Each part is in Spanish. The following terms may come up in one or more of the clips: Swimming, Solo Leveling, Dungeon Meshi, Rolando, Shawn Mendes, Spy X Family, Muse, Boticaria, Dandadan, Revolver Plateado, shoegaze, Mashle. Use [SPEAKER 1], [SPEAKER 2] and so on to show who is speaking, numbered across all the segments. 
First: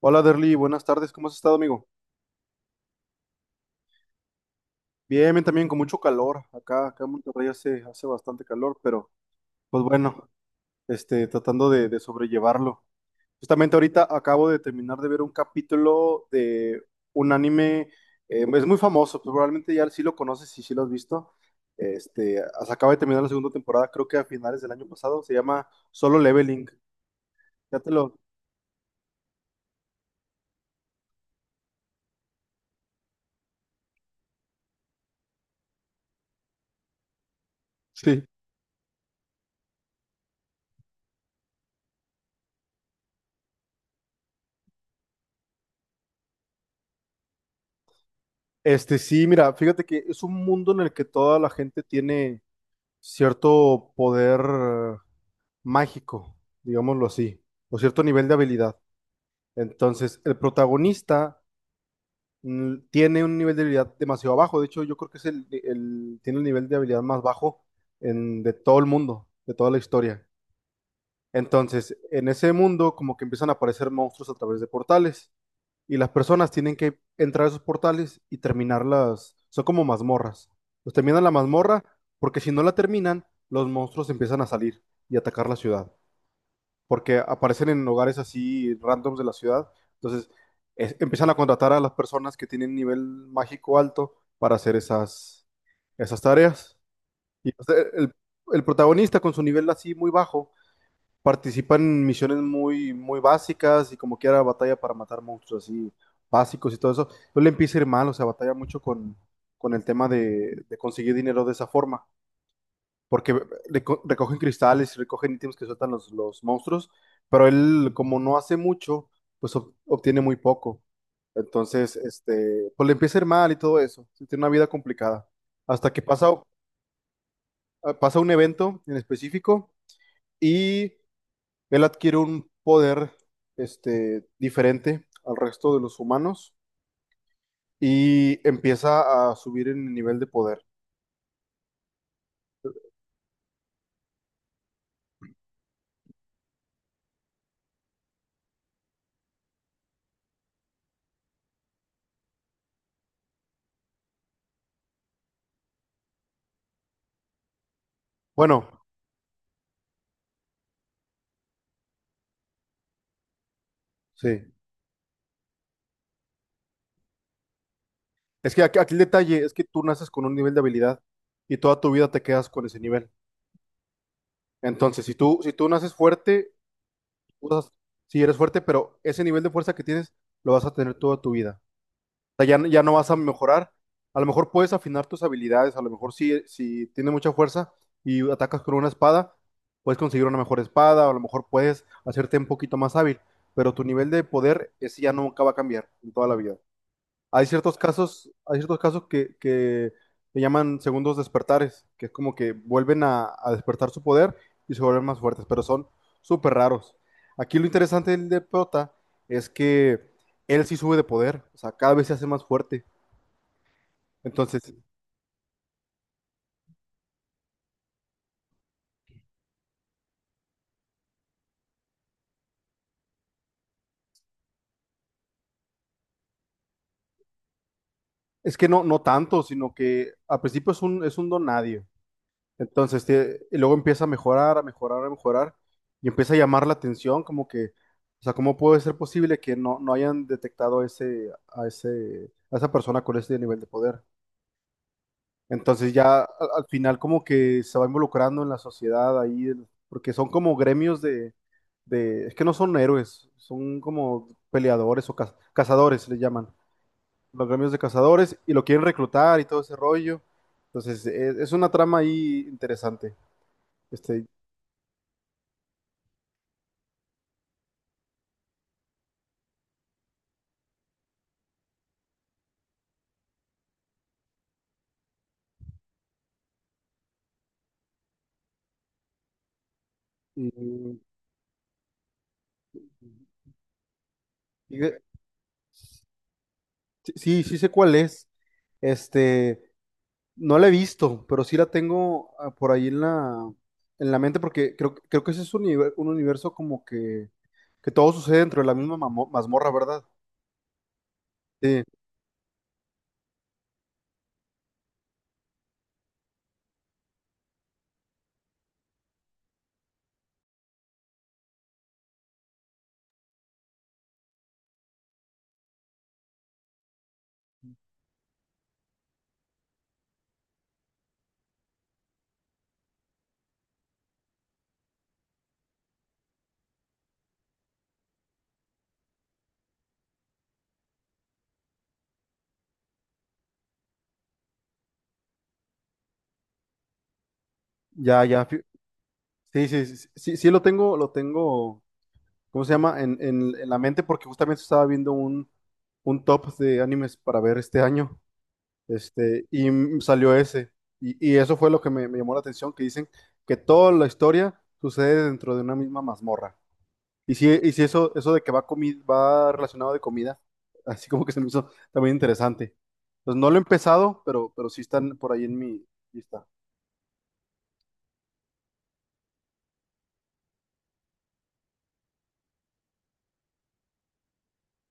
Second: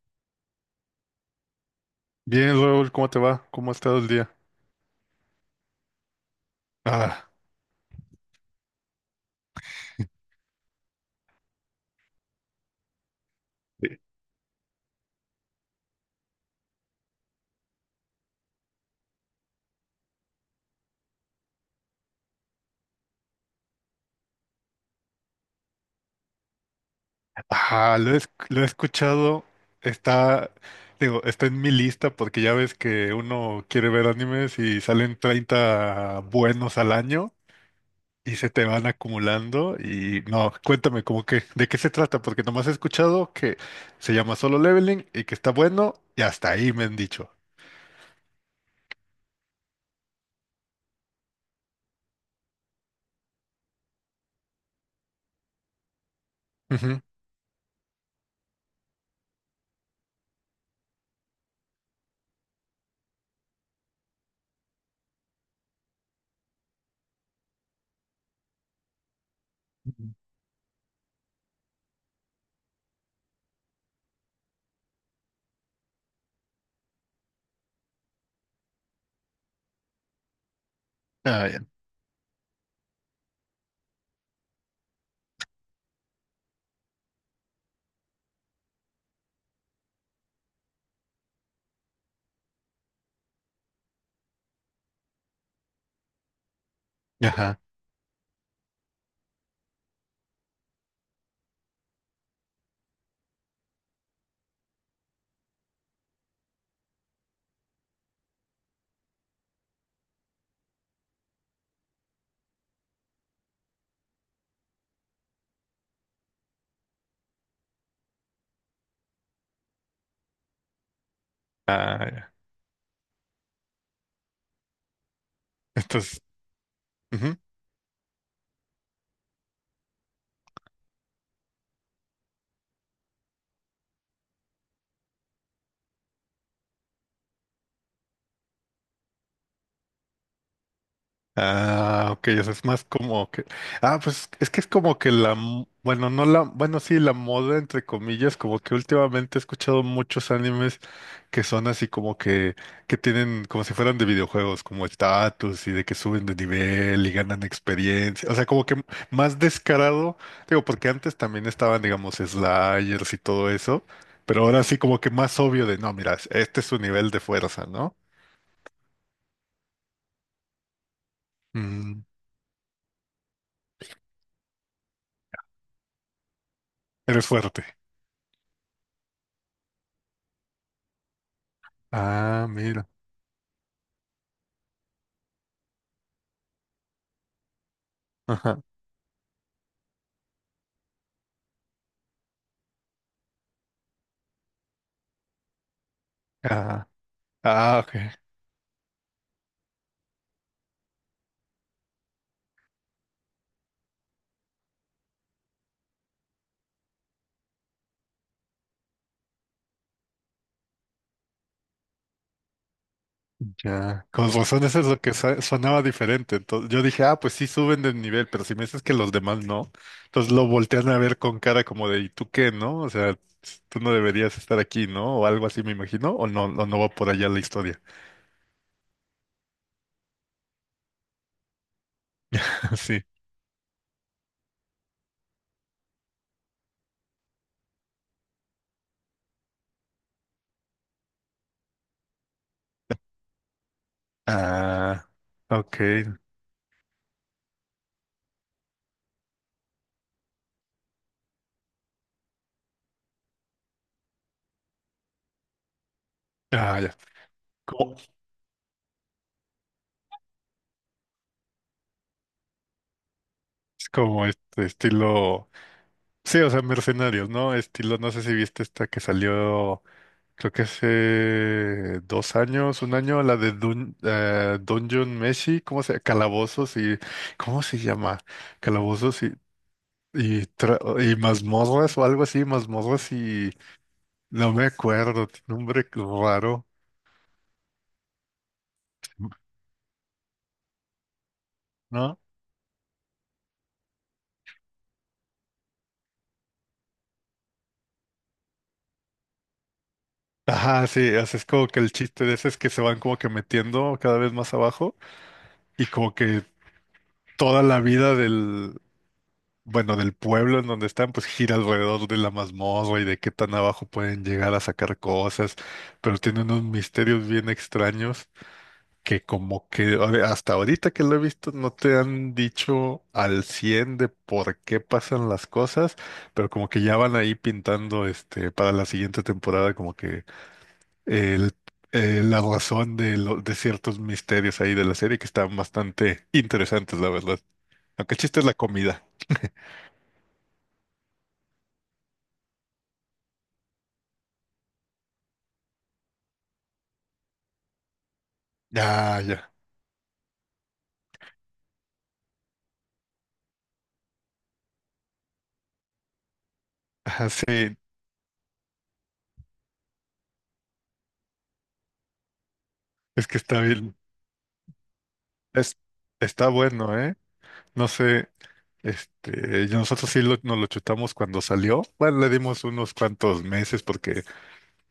[SPEAKER 1] Hola Derly, buenas tardes, ¿cómo has estado, amigo?
[SPEAKER 2] Bien, Raúl, ¿cómo te va? ¿Cómo ha estado el día?
[SPEAKER 1] Bien, bien, también con mucho calor. Acá en
[SPEAKER 2] Ah,
[SPEAKER 1] Monterrey hace bastante calor, pero pues bueno, tratando de sobrellevarlo. Justamente
[SPEAKER 2] sí.
[SPEAKER 1] ahorita acabo de terminar de ver un capítulo de un anime, es muy famoso, pues probablemente ya sí lo conoces y sí lo has visto. Acaba de terminar la segunda temporada, creo que a finales del año pasado, se llama Solo Leveling. Ya te
[SPEAKER 2] Ah, lo
[SPEAKER 1] lo...
[SPEAKER 2] he, esc- lo he escuchado, está, digo, está en mi lista porque ya ves que uno quiere ver animes y salen 30 buenos al año
[SPEAKER 1] Sí.
[SPEAKER 2] y se te van acumulando y no, cuéntame, cómo que, ¿de qué se trata? Porque nomás he escuchado que se llama Solo Leveling y que está bueno y hasta ahí me han dicho.
[SPEAKER 1] Sí, mira, fíjate que es un mundo en el que toda la gente tiene cierto poder mágico, digámoslo así, o cierto nivel de habilidad. Entonces, el protagonista tiene un nivel de habilidad demasiado bajo. De hecho, yo creo que es tiene el nivel de habilidad más bajo de todo el mundo, de toda la
[SPEAKER 2] Ujú.
[SPEAKER 1] historia. Entonces, en ese mundo, como que empiezan a aparecer monstruos a través de portales y las personas tienen que entrar a esos portales y terminarlas. Son como mazmorras. Los terminan la
[SPEAKER 2] Ah, ya.
[SPEAKER 1] mazmorra porque si no la terminan, los monstruos empiezan a salir y atacar la ciudad. Porque aparecen en hogares así randoms de la ciudad. Entonces empiezan a contratar a las personas que tienen nivel mágico alto para hacer esas tareas. Y
[SPEAKER 2] Ajá.
[SPEAKER 1] o sea, el protagonista con su nivel así muy bajo participan en misiones muy, muy básicas y como quiera batalla para matar monstruos así básicos y todo eso. Entonces le empieza a ir mal, o sea, batalla mucho con el tema de conseguir dinero de esa forma, porque recogen cristales y recogen ítems que sueltan los monstruos, pero él como no hace mucho, pues obtiene muy poco. Entonces,
[SPEAKER 2] Ah, ya.
[SPEAKER 1] pues le empieza a ir mal y todo eso. Sí, tiene una vida complicada. Hasta que
[SPEAKER 2] Entonces.
[SPEAKER 1] pasa, Pasa un evento en específico y él adquiere un poder diferente al resto de los humanos y empieza a subir en el nivel de poder.
[SPEAKER 2] Ah, ok, o sea, es más como que. Ah, pues es que es como que la, bueno, no la, bueno, sí, la moda, entre comillas, como que últimamente he escuchado muchos animes que son así como que tienen como si fueran de videojuegos, como estatus y de que suben de nivel y ganan experiencia. O sea, como
[SPEAKER 1] Bueno,
[SPEAKER 2] que más descarado, digo, porque antes también estaban, digamos, sliders y todo eso, pero
[SPEAKER 1] sí.
[SPEAKER 2] ahora sí como que más obvio de, no, mira, este es su nivel de fuerza, ¿no?
[SPEAKER 1] Es que aquí el detalle es que tú naces con un nivel de habilidad y toda tu
[SPEAKER 2] Mm,
[SPEAKER 1] vida te quedas con ese nivel. Entonces, si tú naces fuerte,
[SPEAKER 2] eres fuerte.
[SPEAKER 1] usas, sí eres fuerte, pero ese nivel de fuerza que tienes lo vas a tener toda tu vida. Sea,
[SPEAKER 2] Ah,
[SPEAKER 1] ya, ya
[SPEAKER 2] mira.
[SPEAKER 1] no vas a mejorar. A lo mejor puedes afinar tus habilidades, a lo mejor si tienes mucha fuerza y
[SPEAKER 2] Ajá.
[SPEAKER 1] atacas con una espada, puedes conseguir una mejor espada, o a lo mejor puedes hacerte un poquito más hábil, pero tu nivel de poder, ese ya nunca va a cambiar en toda la vida.
[SPEAKER 2] Ah, ah, ok.
[SPEAKER 1] Hay ciertos que se llaman segundos despertares, que es como que vuelven a despertar su poder y se vuelven más fuertes, pero son súper raros. Aquí lo interesante del de Prota es que él sí sube de poder, o sea, cada vez se hace más fuerte.
[SPEAKER 2] Ya. Con razón,
[SPEAKER 1] Entonces,
[SPEAKER 2] eso es lo que sonaba diferente. Entonces, yo dije, ah, pues sí suben de nivel, pero si me dices que los demás no, entonces lo voltean a ver con cara como de, ¿y tú qué, no? O sea, tú no deberías estar aquí, ¿no? O algo así, me imagino, o no va por allá la historia.
[SPEAKER 1] es que no, no tanto, sino que al principio es es un don nadie.
[SPEAKER 2] Sí.
[SPEAKER 1] Entonces, y luego empieza a mejorar, a mejorar, a mejorar, y empieza a llamar la atención, como que, o sea, ¿cómo puede ser posible que no, no hayan detectado a a esa persona con ese nivel de poder?
[SPEAKER 2] Ah, ok.
[SPEAKER 1] Entonces ya al final como que se va involucrando en la sociedad ahí, porque son como gremios es que no son héroes, son como peleadores o cazadores, le llaman,
[SPEAKER 2] Ah, ya.
[SPEAKER 1] los gremios de
[SPEAKER 2] Como,
[SPEAKER 1] cazadores, y lo quieren reclutar y todo ese rollo. Entonces, es una trama ahí interesante.
[SPEAKER 2] es
[SPEAKER 1] Este,
[SPEAKER 2] como este estilo. Sí, o sea, mercenarios, ¿no? Estilo, no sé si viste esta que salió. Creo que hace 2 años, un año, la de Dungeon Meshi, ¿cómo se Calabozos y? ¿Cómo se llama? Calabozos
[SPEAKER 1] Y-
[SPEAKER 2] y mazmorras o algo así, mazmorras y. No me
[SPEAKER 1] y
[SPEAKER 2] acuerdo, tiene un nombre raro,
[SPEAKER 1] sí, sí sé cuál es. Este, no la he visto, pero sí la
[SPEAKER 2] ¿no?
[SPEAKER 1] tengo por ahí en en la mente porque creo que ese es un universo como que todo sucede dentro de la misma mazmorra, ¿verdad?
[SPEAKER 2] Ajá, sí, o sea, es como que
[SPEAKER 1] Sí,
[SPEAKER 2] el chiste de ese es que se van como que metiendo cada vez más abajo y como que toda la vida del, bueno, del pueblo en donde están, pues gira alrededor de la mazmorra y de qué tan abajo pueden llegar a sacar cosas, pero tiene unos misterios bien extraños que como que a ver, hasta ahorita que lo he visto no te han dicho al 100 de por qué pasan las cosas, pero como que ya van ahí pintando este para la siguiente temporada como que el, la razón de, de ciertos misterios ahí de la serie que están bastante interesantes, la verdad. Aunque el
[SPEAKER 1] ya,
[SPEAKER 2] chiste
[SPEAKER 1] ya.
[SPEAKER 2] es la
[SPEAKER 1] fi-
[SPEAKER 2] comida.
[SPEAKER 1] Sí, sí, sí, sí, sí lo tengo, ¿cómo se llama? En la mente porque justamente estaba viendo un top de animes para ver este año.
[SPEAKER 2] Ya, ya.
[SPEAKER 1] Salió ese. Y eso fue lo que me llamó la atención, que dicen que toda la historia sucede dentro de una misma mazmorra.
[SPEAKER 2] Ajá,
[SPEAKER 1] Y
[SPEAKER 2] sí,
[SPEAKER 1] si eso, eso de que va, va relacionado de comida, así como que se me hizo también interesante.
[SPEAKER 2] es
[SPEAKER 1] Pues
[SPEAKER 2] que
[SPEAKER 1] no lo he
[SPEAKER 2] está bien,
[SPEAKER 1] empezado, pero sí están por ahí en
[SPEAKER 2] es,
[SPEAKER 1] mi lista.
[SPEAKER 2] está bueno, ¿eh? No sé, este, y nosotros sí nos lo chutamos cuando salió. Bueno, le dimos unos cuantos meses porque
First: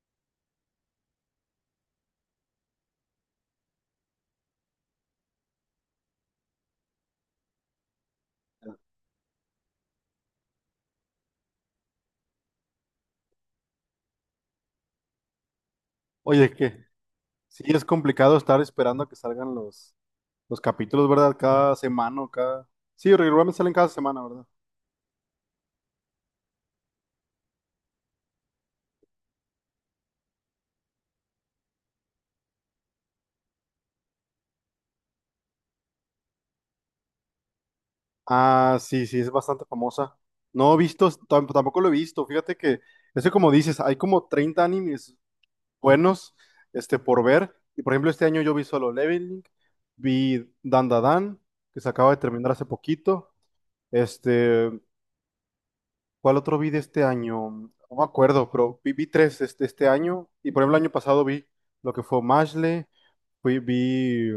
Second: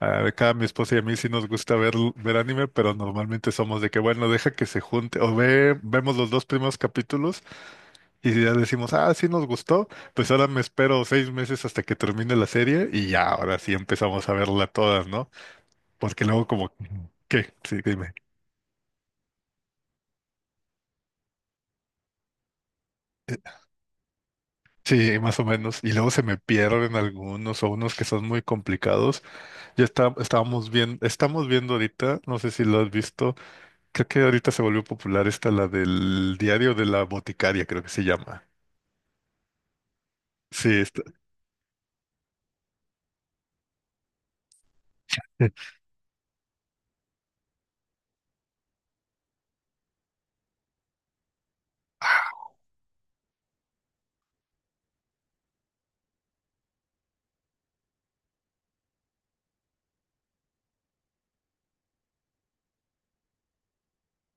[SPEAKER 2] a cada mi esposa y a mí sí nos gusta ver anime, pero normalmente somos de que, bueno, deja que se junte, o vemos los 2 primeros capítulos y ya decimos, ah, sí nos gustó, pues ahora me espero 6 meses hasta que termine la serie y ya, ahora sí empezamos a verla todas, ¿no? Porque luego
[SPEAKER 1] Oye,
[SPEAKER 2] como,
[SPEAKER 1] que
[SPEAKER 2] ¿qué?
[SPEAKER 1] sí
[SPEAKER 2] Sí,
[SPEAKER 1] es
[SPEAKER 2] dime.
[SPEAKER 1] complicado estar esperando a que salgan los capítulos, ¿verdad? Cada semana o cada... Sí, regularmente salen cada semana, ¿verdad?
[SPEAKER 2] Sí, más o menos. Y luego se me pierden algunos o unos que son muy complicados. Ya está, estábamos viendo, estamos viendo ahorita, no sé si lo has visto, creo que ahorita se volvió popular esta, la del diario de la boticaria, creo que se llama.
[SPEAKER 1] Ah, sí, sí, es bastante famosa.
[SPEAKER 2] Sí,
[SPEAKER 1] No he
[SPEAKER 2] está.
[SPEAKER 1] visto, tampoco lo he visto. Ese como dices, hay como 30 animes buenos, por ver. Y por ejemplo, este año yo vi Solo Leveling, vi Dandadan, que se acaba de terminar hace poquito. Este, ¿Cuál otro vi de este año? No me acuerdo, vi tres este año. Y por ejemplo, el año pasado vi lo que fue Mashle, fui, vi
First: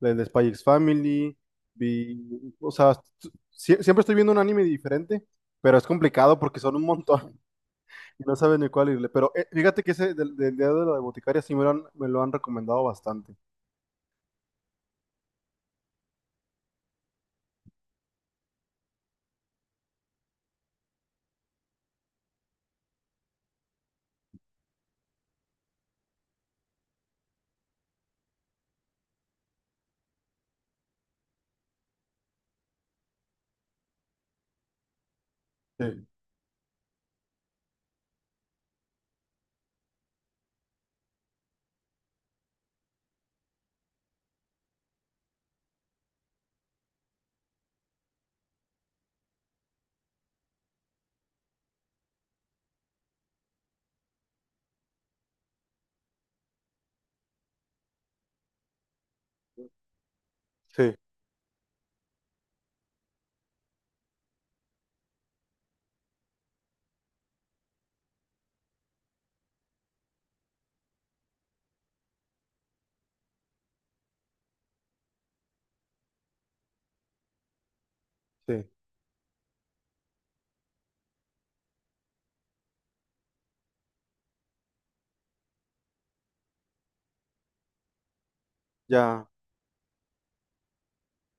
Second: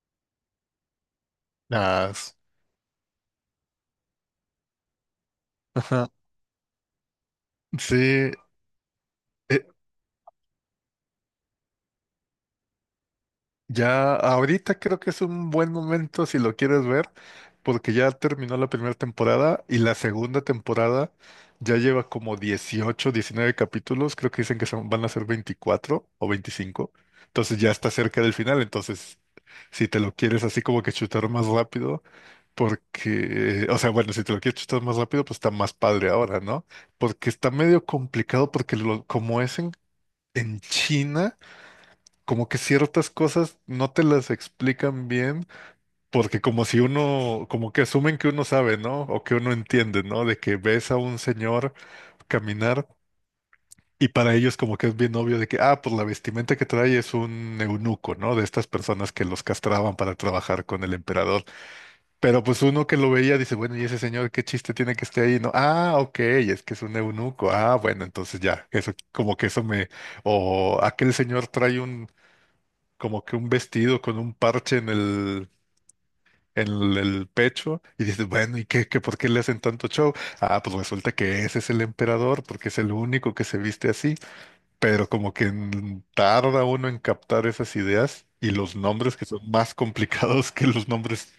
[SPEAKER 1] el de Spy X Family,
[SPEAKER 2] Ah,
[SPEAKER 1] vi. O sea, siempre estoy viendo un anime diferente, pero es
[SPEAKER 2] ajá.
[SPEAKER 1] complicado porque son un montón y
[SPEAKER 2] Sí,
[SPEAKER 1] no saben ni cuál irle. Pero
[SPEAKER 2] eh,
[SPEAKER 1] fíjate que ese del día de la Boticaria sí me lo me lo han recomendado bastante.
[SPEAKER 2] ya ahorita creo que es un buen momento si lo quieres ver porque ya terminó la primera temporada y la segunda temporada ya lleva como 18 19 capítulos, creo que dicen que son, van a ser 24 o 25, entonces ya está cerca del final, entonces si te lo quieres así como que chutar más rápido, porque, o sea, bueno, si te lo quieres chutar más rápido, pues está más
[SPEAKER 1] Sí,
[SPEAKER 2] padre ahora, ¿no? Porque está medio complicado porque como es en, China, como que ciertas cosas no te las explican bien porque como si uno, como que asumen que uno sabe, ¿no? O que uno entiende, ¿no? De que ves a un señor caminar y para ellos como que es bien obvio de que, ah, pues la vestimenta que trae es un eunuco, ¿no? De estas personas que los castraban para trabajar con el
[SPEAKER 1] sí,
[SPEAKER 2] emperador. Pero pues uno que lo veía dice, bueno, ¿y ese señor qué chiste tiene que esté ahí? No, ah, ok, es que es un eunuco. Ah, bueno, entonces ya, eso como que eso me, o aquel señor trae un, como que un vestido con un parche en el pecho y dices, bueno,
[SPEAKER 1] sí,
[SPEAKER 2] ¿y por qué le hacen tanto show? Ah, pues resulta que ese es el emperador porque es el único que se viste así, pero como que tarda uno en captar esas ideas y los nombres que
[SPEAKER 1] ya.
[SPEAKER 2] son más complicados que los nombres.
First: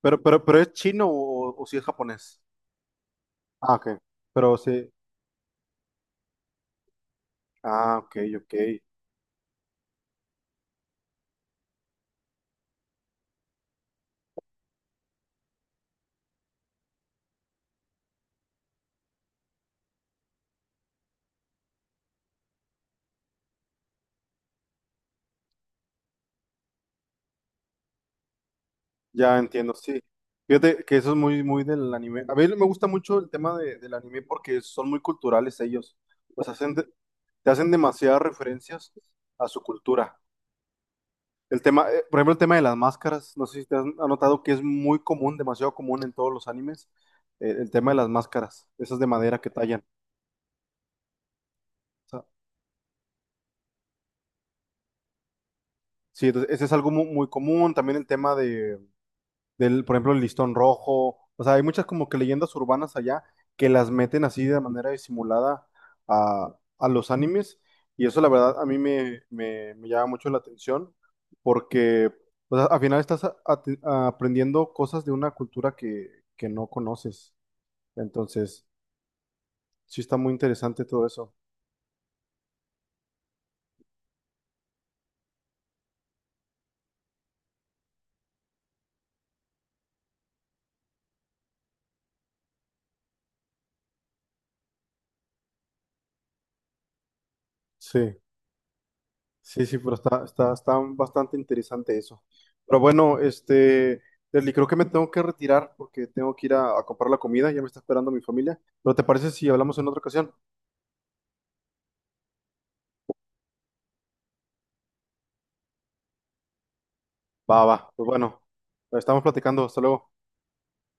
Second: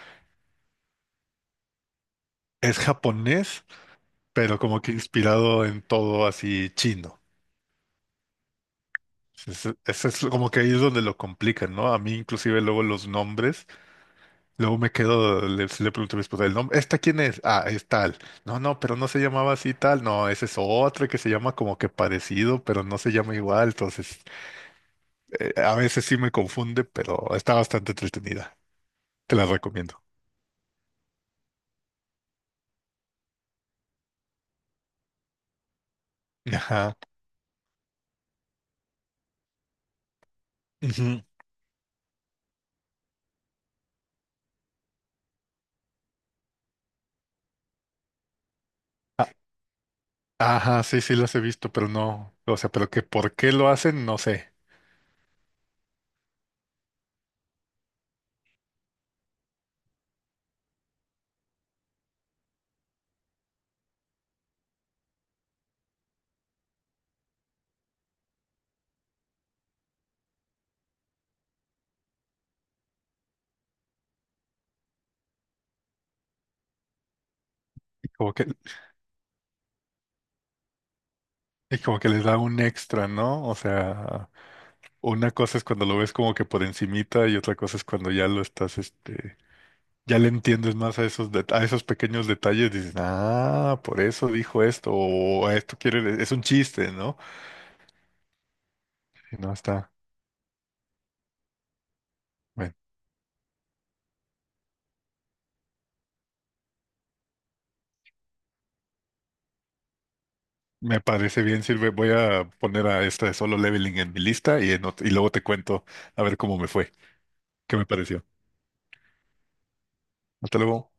[SPEAKER 1] Pero ¿es chino o si es japonés?
[SPEAKER 2] Es japonés,
[SPEAKER 1] Ah, ok. Pero
[SPEAKER 2] pero como
[SPEAKER 1] sí.
[SPEAKER 2] que inspirado en todo así chino.
[SPEAKER 1] Ah, ok, ok.
[SPEAKER 2] Eso es como que ahí es donde lo complican, ¿no? A mí inclusive luego los nombres. Luego me quedo, le pregunto a mi esposa el nombre, ¿esta quién es? Ah, es tal. No, no, pero no se llamaba así tal. No, ese es otro que se llama como que parecido, pero no se llama igual. Entonces, a veces sí me confunde, pero está bastante entretenida. Te
[SPEAKER 1] Ya
[SPEAKER 2] la
[SPEAKER 1] entiendo, sí.
[SPEAKER 2] recomiendo.
[SPEAKER 1] Fíjate que eso es muy, muy del anime. A mí me gusta mucho el del anime porque son muy culturales ellos. Pues
[SPEAKER 2] Ajá.
[SPEAKER 1] te hacen demasiadas referencias a su cultura.
[SPEAKER 2] Ujú.
[SPEAKER 1] Por ejemplo, el tema de las máscaras, no sé si te has notado que es muy común, demasiado común en todos los animes, el tema de las máscaras, esas de
[SPEAKER 2] A-
[SPEAKER 1] madera que tallan. O
[SPEAKER 2] Ajá, sí, sí las he visto, pero
[SPEAKER 1] sea,
[SPEAKER 2] no. O sea, pero que por qué lo hacen, no sé.
[SPEAKER 1] sí, entonces, ese es algo muy común. También el tema de por ejemplo, el listón rojo. O sea, hay muchas como que leyendas urbanas allá que las meten así de manera disimulada a los animes. Y eso, la verdad, a mí me llama mucho la atención porque o sea, al final aprendiendo cosas de una cultura que no conoces.
[SPEAKER 2] Como que,
[SPEAKER 1] Entonces, sí está muy interesante todo eso.
[SPEAKER 2] y como que les da un extra, ¿no? O sea, una cosa es cuando lo ves como que por encimita y otra cosa es cuando ya lo estás, este. Ya le entiendes más a esos, a esos pequeños detalles, dices, ah, por eso dijo esto, o "A esto quiere, es un chiste, ¿no?
[SPEAKER 1] Sí.
[SPEAKER 2] Y no
[SPEAKER 1] Sí, sí,
[SPEAKER 2] está,
[SPEAKER 1] pero está bastante interesante eso.
[SPEAKER 2] bueno,
[SPEAKER 1] Pero bueno, Leslie, creo que me tengo que retirar porque tengo que ir a comprar la comida, ya me está esperando mi familia. ¿Pero te parece si hablamos en otra ocasión?
[SPEAKER 2] me parece bien, sirve, voy a poner a esta de Solo Leveling en mi lista y, en y luego te cuento a ver cómo me fue,
[SPEAKER 1] Va,
[SPEAKER 2] qué me
[SPEAKER 1] va, pues
[SPEAKER 2] pareció.
[SPEAKER 1] bueno, estamos platicando, hasta luego.
[SPEAKER 2] Hasta luego.